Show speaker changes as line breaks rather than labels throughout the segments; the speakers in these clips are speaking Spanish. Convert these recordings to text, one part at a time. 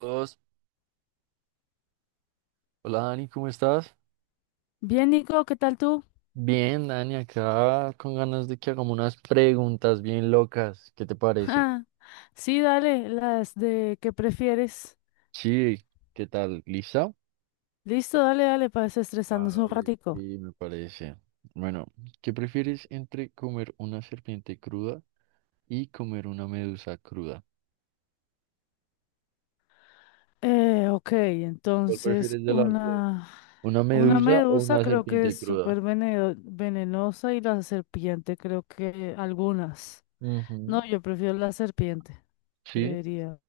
Dos. Hola Dani, ¿cómo estás?
Bien, Nico, ¿qué tal tú?
Bien, Dani, acá con ganas de que hagamos unas preguntas bien locas. ¿Qué te parece?
Ah, sí, dale, las de que prefieres.
Sí, ¿qué tal? ¿Lista?
Listo, dale, dale, para desestresarnos un
Vale.
ratico.
Sí, me parece. Bueno, ¿qué prefieres entre comer una serpiente cruda y comer una medusa cruda?
Ok,
¿Cuál
entonces
prefieres de las dos?
una,
¿Una
una
medusa o
medusa
una
creo que
serpiente
es
cruda?
súper venenosa y la serpiente creo que algunas.
Ujú,
No, yo prefiero la serpiente,
sí,
creería.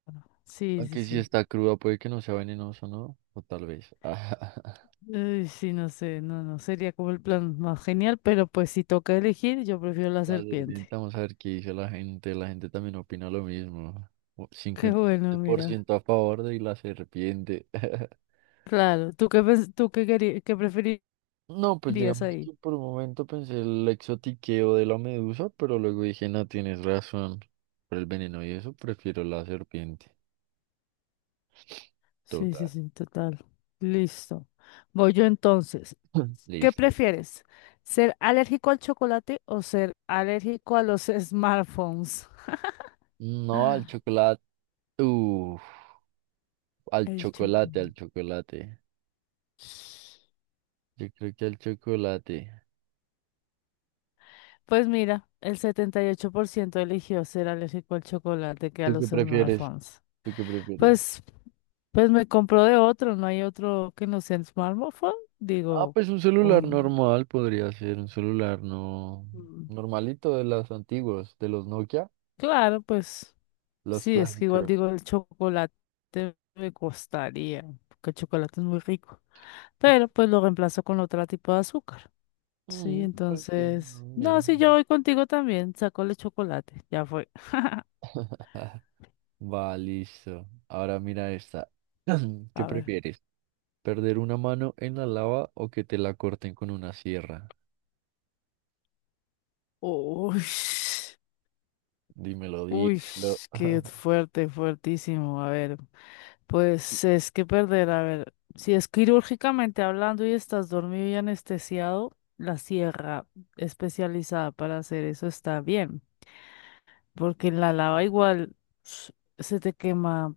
Sí, sí,
aunque si
sí.
está cruda puede que no sea venenoso, ¿no? O tal vez.
Ay, sí, no sé, no, no, sería como el plan más genial, pero pues si toca elegir, yo prefiero la
La
serpiente.
sirvienta, vamos a ver qué dice la gente. La gente también opina lo mismo.
Qué
Cincuenta y
bueno,
siete por
mira.
ciento a favor de la serpiente.
Claro, ¿tú qué, qué preferirías
No, pues digamos
ahí?
que por un momento pensé el exotiqueo de la medusa, pero luego dije, no, tienes razón. Por el veneno y eso, prefiero la serpiente.
Sí, sí,
Total.
sí, total. Listo. Voy yo entonces. ¿Qué
Listo.
prefieres? ¿Ser alérgico al chocolate o ser alérgico a los smartphones?
No, al chocolate. Uf, al
El
chocolate, al
chocolate.
chocolate. Yo creo que al chocolate.
Pues mira, el 78% eligió ser alérgico al chocolate que a
¿Tú qué
los
prefieres?
smartphones.
¿Tú qué prefieres?
Pues, pues me compró de otro, no hay otro que no sea smartphone.
Ah,
Digo,
pues un celular
un...
normal podría ser, un celular no
mm,
normalito de las antiguas, de los Nokia,
claro, pues.
los
Sí, es que igual
clásicos.
digo, el chocolate me costaría, porque el chocolate es muy rico, pero pues lo reemplazo con otro tipo de azúcar. Sí,
Mm, pues sí, no,
entonces, no, si yo
bien.
voy contigo también, saco el chocolate, ya fue.
Va, listo. Ahora mira esta. ¿Qué
A ver.
prefieres? ¿Perder una mano en la lava o que te la corten con una sierra?
Uy,
Dímelo,
uy,
dímelo.
qué fuerte, fuertísimo. A ver, pues es que perder, a ver, si es quirúrgicamente hablando y estás dormido y anestesiado, la sierra especializada para hacer eso está bien. Porque en la lava igual s- se te quema,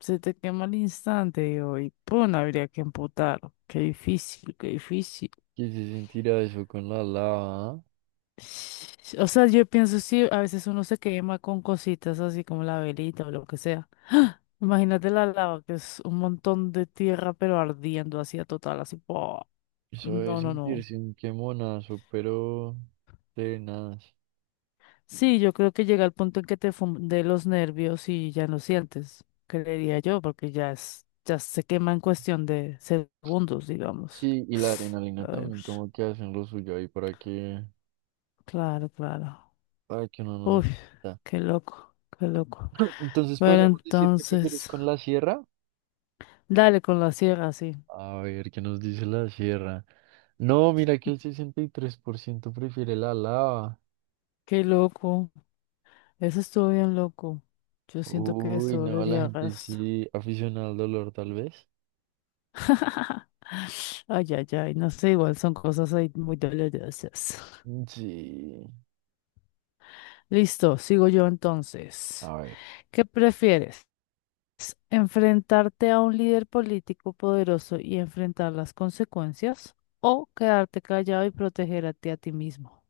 se te quema al instante, digo, y pum, habría que amputar. Qué difícil, qué difícil.
¿Qué se sentirá eso con la lava? ¿Ah?
O sea, yo pienso, sí, a veces uno se quema con cositas así como la velita o lo que sea. Imagínate la lava, que es un montón de tierra, pero ardiendo así a total, así. ¡Pua!
Eso es
No, no, no.
sentirse un quemonazo, pero tenaz.
Sí, yo creo que llega el punto en que te funde los nervios y ya no sientes, creería yo, porque ya se quema en cuestión de segundos, digamos.
Sí, y la adrenalina
Ay,
también
ush,
como que hacen lo suyo ahí
claro, claro.
para que uno no
Uy,
sienta.
qué loco, qué loco.
Entonces
Bueno,
podríamos decir que prefieres
entonces,
con la sierra.
dale con la sierra, sí.
A ver, ¿qué nos dice la sierra? No, mira que el 63% prefiere la lava.
Qué loco. Eso estuvo bien loco. Yo siento que
Uy,
eso
no, la
dolería
gente
gasto.
sí, aficionada al dolor tal vez.
Ay, ay, ay, no sé, igual son cosas ahí muy dolorosas.
Mm, sí,
Listo, sigo yo entonces.
a ver.
¿Qué prefieres? ¿Enfrentarte a un líder político poderoso y enfrentar las consecuencias? ¿O quedarte callado y protegerte a ti mismo?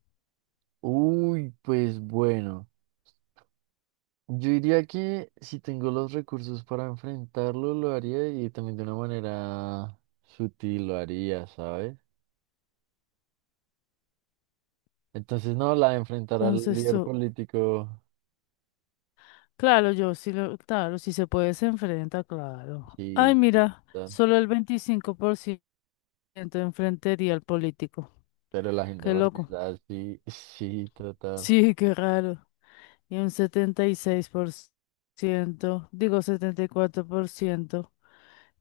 Uy, pues bueno. Yo diría que si tengo los recursos para enfrentarlo, lo haría y también de una manera sutil lo haría, ¿sabes? Entonces, no, la de enfrentar al
Entonces
líder
tú,
político,
claro, claro, si se puede se enfrenta, claro. Ay,
sí, sí,
mira,
tal.
solo el 25% enfrentaría al político.
Pero la gente
Qué
porque
loco.
es así, sí, trata.
Sí, qué raro. Y un 74%.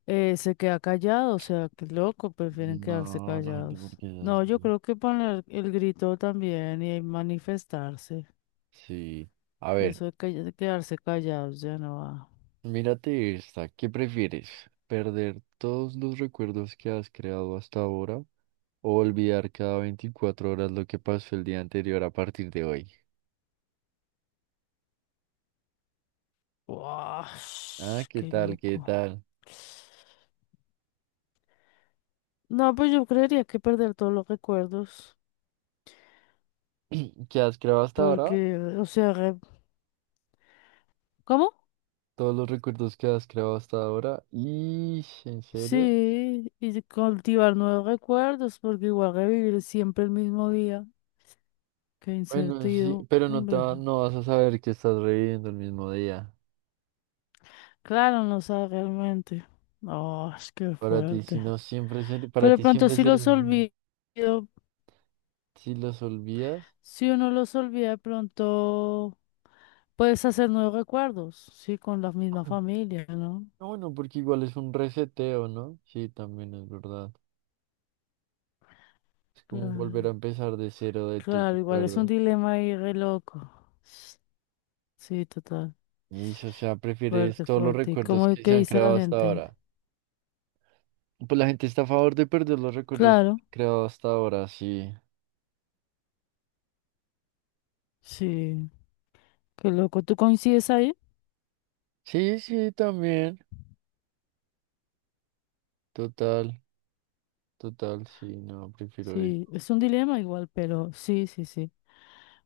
Se queda callado, o sea, qué loco, prefieren quedarse
No, la gente
callados.
porque es
No, yo
así.
creo que poner el grito también y manifestarse.
Sí. A ver,
Eso de quedarse callados ya no va.
mírate esta. ¿Qué prefieres? ¿Perder todos los recuerdos que has creado hasta ahora o olvidar cada 24 horas lo que pasó el día anterior a partir de hoy? Ah,
Uash,
¿qué
qué
tal? ¿Qué
loco.
tal?
No, pues yo creería que perder todos los recuerdos,
¿Qué has creado hasta ahora?
porque, o sea, ¿cómo?
Todos los recuerdos que has creado hasta ahora. ¿Y en serio?
Sí, y de cultivar nuevos recuerdos, porque igual revivir siempre el mismo día. Qué
Bueno, sí, pero
incertidumbre.
no vas a saber que estás reviviendo el mismo día.
Claro, no sabe realmente. Oh, es que
Para ti, si
fuerte.
no siempre ser-
Pero
para
de
ti
pronto
siempre será un- lujo. Si los olvidas.
si uno los olvida, de pronto puedes hacer nuevos recuerdos, sí, con la misma familia, ¿no?
No, bueno, porque igual es un reseteo, ¿no? Sí, también es verdad. Es como volver a
Claro,
empezar de cero de tus
claro, igual es un
recuerdos.
dilema ahí re loco. S- Sí, total.
Y, o sea, prefieres
Fuerte,
todos los
fuerte. ¿Y cómo
recuerdos
es
que
que
se han
dice la
creado hasta
gente?
ahora. Pues la gente está a favor de perder los recuerdos
Claro,
creados hasta ahora, sí.
sí. Qué loco. ¿Tú coincides ahí?
Sí, sí, también. Total, total, sí, no, prefiero ir.
Sí, es un dilema igual, pero sí, sí, sí.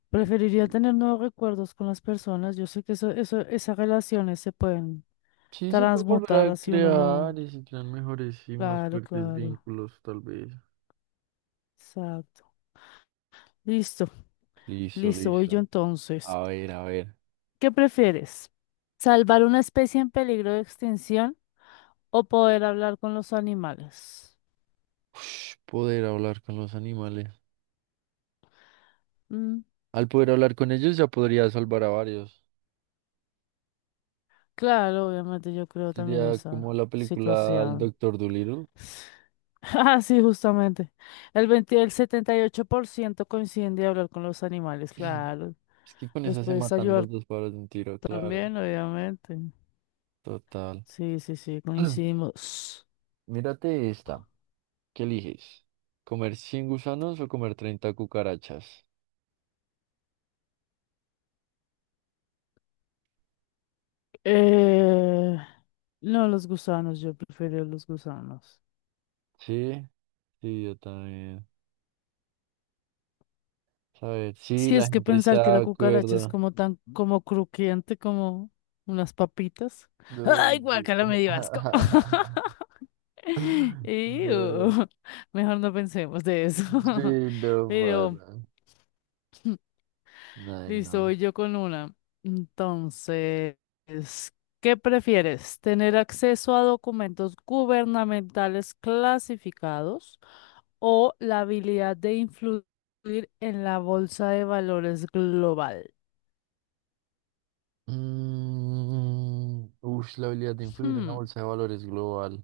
Preferiría tener nuevos recuerdos con las personas. Yo sé que esas relaciones se pueden
Sí, se puede volver
transmutar
a
así uno
crear
no.
y se crean mejores y más
Claro,
fuertes
claro.
vínculos, tal vez.
Exacto. Listo,
Listo,
listo, voy yo
listo.
entonces.
A ver, a ver.
¿Qué prefieres? ¿Salvar una especie en peligro de extinción o poder hablar con los animales?
Ush, poder hablar con los animales.
Mm,
Al poder hablar con ellos ya podría salvar a varios.
claro, obviamente yo creo también
Sería como
esa
la película El
situación.
Doctor Dolittle.
Ah, sí, justamente. El 78% coincide en hablar con los animales, claro.
Es que con
Los
esa se
puedes
matan los
ayudar
dos pájaros de un tiro, claro.
también, obviamente.
Total.
Sí, sí, sí, coincidimos.
Mírate esta. ¿Qué eliges? ¿Comer 100 gusanos o comer 30 cucarachas?
Eh, no, los gusanos, yo prefiero los gusanos.
Sí, sí, yo también. A ver, sí,
Sí,
la
es que
gente
pensar que
está
la
de
cucaracha es
acuerdo.
como tan, como crujiente, como unas papitas.
No,
Ay,
sí.
guacala, me dio asco. Iu,
No.
mejor no pensemos de eso.
Sí, no,
Pero.
para. Ay,
Listo,
no.
voy yo con una. Entonces, ¿qué prefieres? ¿Tener acceso a documentos gubernamentales clasificados o la habilidad de influir en la bolsa de valores global?
Mm, ush, la habilidad de influir en una
Hmm,
bolsa de valores global.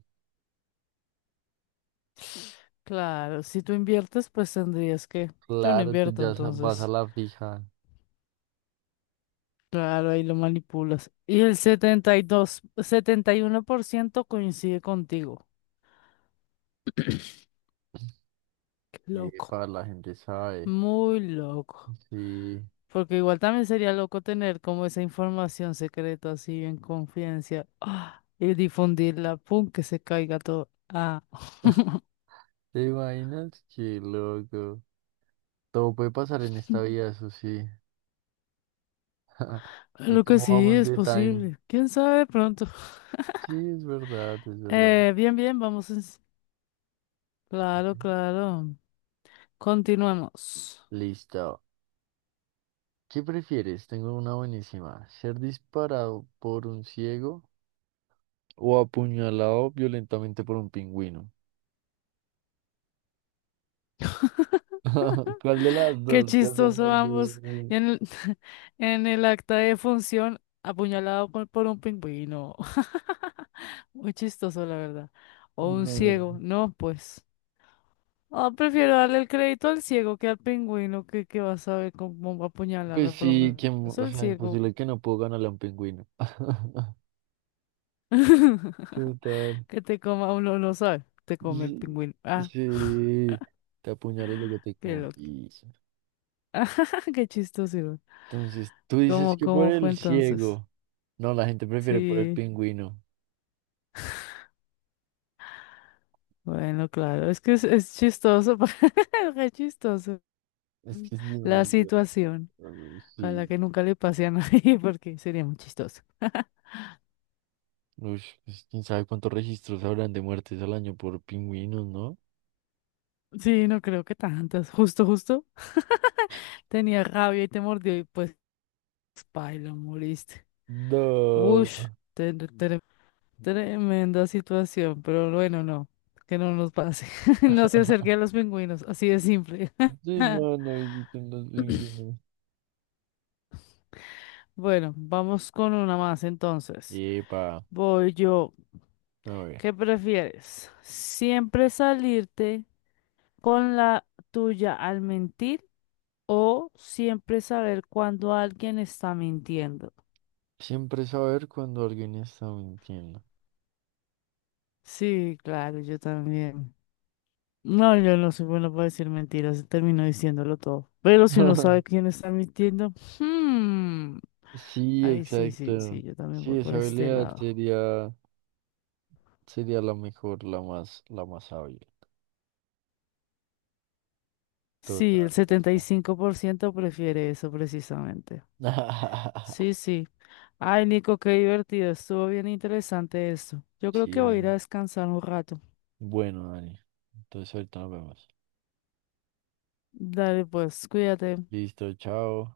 claro, si tú inviertes, pues tendrías que... Yo no
Claro,
invierto,
vas a
entonces.
la fija.
Claro, ahí lo manipulas. Y el 71% coincide contigo. Qué loco.
Para la gente sabe.
Muy loco.
Sí.
Porque igual también sería loco tener como esa información secreta así en confidencia ¡ah! Y difundirla, pum, que se caiga todo. Ah,
¿Te imaginas? Qué loco. Todo puede pasar en esta vida, eso sí. ¿Y
lo que
cómo
sí
vamos
es
de time?
posible. ¿Quién sabe pronto?
Sí, es verdad, es verdad.
Bien, bien, vamos. Claro, claro. Continuamos.
Listo. ¿Qué prefieres? Tengo una buenísima. ¿Ser disparado por un ciego o apuñalado violentamente por un pingüino? ¿Cuál de las
Qué
dos? ¿Cuál de
chistoso
las dos?
ambos. Y en el, en el acta de función, apuñalado por un pingüino. Muy chistoso, la verdad. O un
No, no,
ciego.
no.
No, pues. Ah, prefiero darle el crédito al ciego que al pingüino que va a saber cómo
Pues
apuñalarme, por lo
sí, que,
menos
o
el
sea,
ciego.
imposible que no puedo ganarle a un pingüino. Total.
Que te coma, uno no sabe, te come el
Sí,
pingüino. Ah,
sí, te apuñalo y luego te
qué
como.
loco. Qué chistoso.
Entonces, tú dices
¿Cómo,
que por
cómo fue
el
entonces?
ciego. No, la gente prefiere por el
Sí,
pingüino.
bueno, claro, es que es chistoso, qué chistoso
Es que es
la
demasiado
situación.
raro. Sí.
Ojalá que nunca le pase a nadie porque sería muy chistoso.
Uy, pues, quién sabe cuántos registros habrán de muertes al año por pingüinos, ¿no?
Sí, no creo que tantas. Justo, justo tenía rabia y te mordió y pues. Pailo, moriste. Ush,
No.
tremenda situación, pero bueno, no, que no nos pase. No se acerque a los pingüinos, así de simple.
Sí, no, no visiten los pingüinos.
Bueno, vamos con una más entonces.
Epa,
Voy yo.
a ver.
¿Qué prefieres? ¿Siempre salirte con la tuya al mentir o siempre saber cuando alguien está mintiendo?
Siempre saber cuando alguien está mintiendo.
Sí, claro, yo también. No, yo no soy bueno para decir mentiras, termino diciéndolo todo. Pero si uno sabe quién está mintiendo, hmm,
Sí,
ahí sí, sí,
exacto.
sí, yo también
Sí,
voy
esa
por este
habilidad
lado.
sería, sería la mejor, la más hábil.
Sí,
Total,
el setenta y
total.
cinco por ciento prefiere eso precisamente. Sí, sí. Ay, Nico, qué divertido, estuvo bien interesante esto. Yo creo
Sí,
que voy a ir a
Dani.
descansar un rato.
Bueno, Dani. Entonces ahorita nos vemos.
Dale, pues, cuídate.
Listo, chao.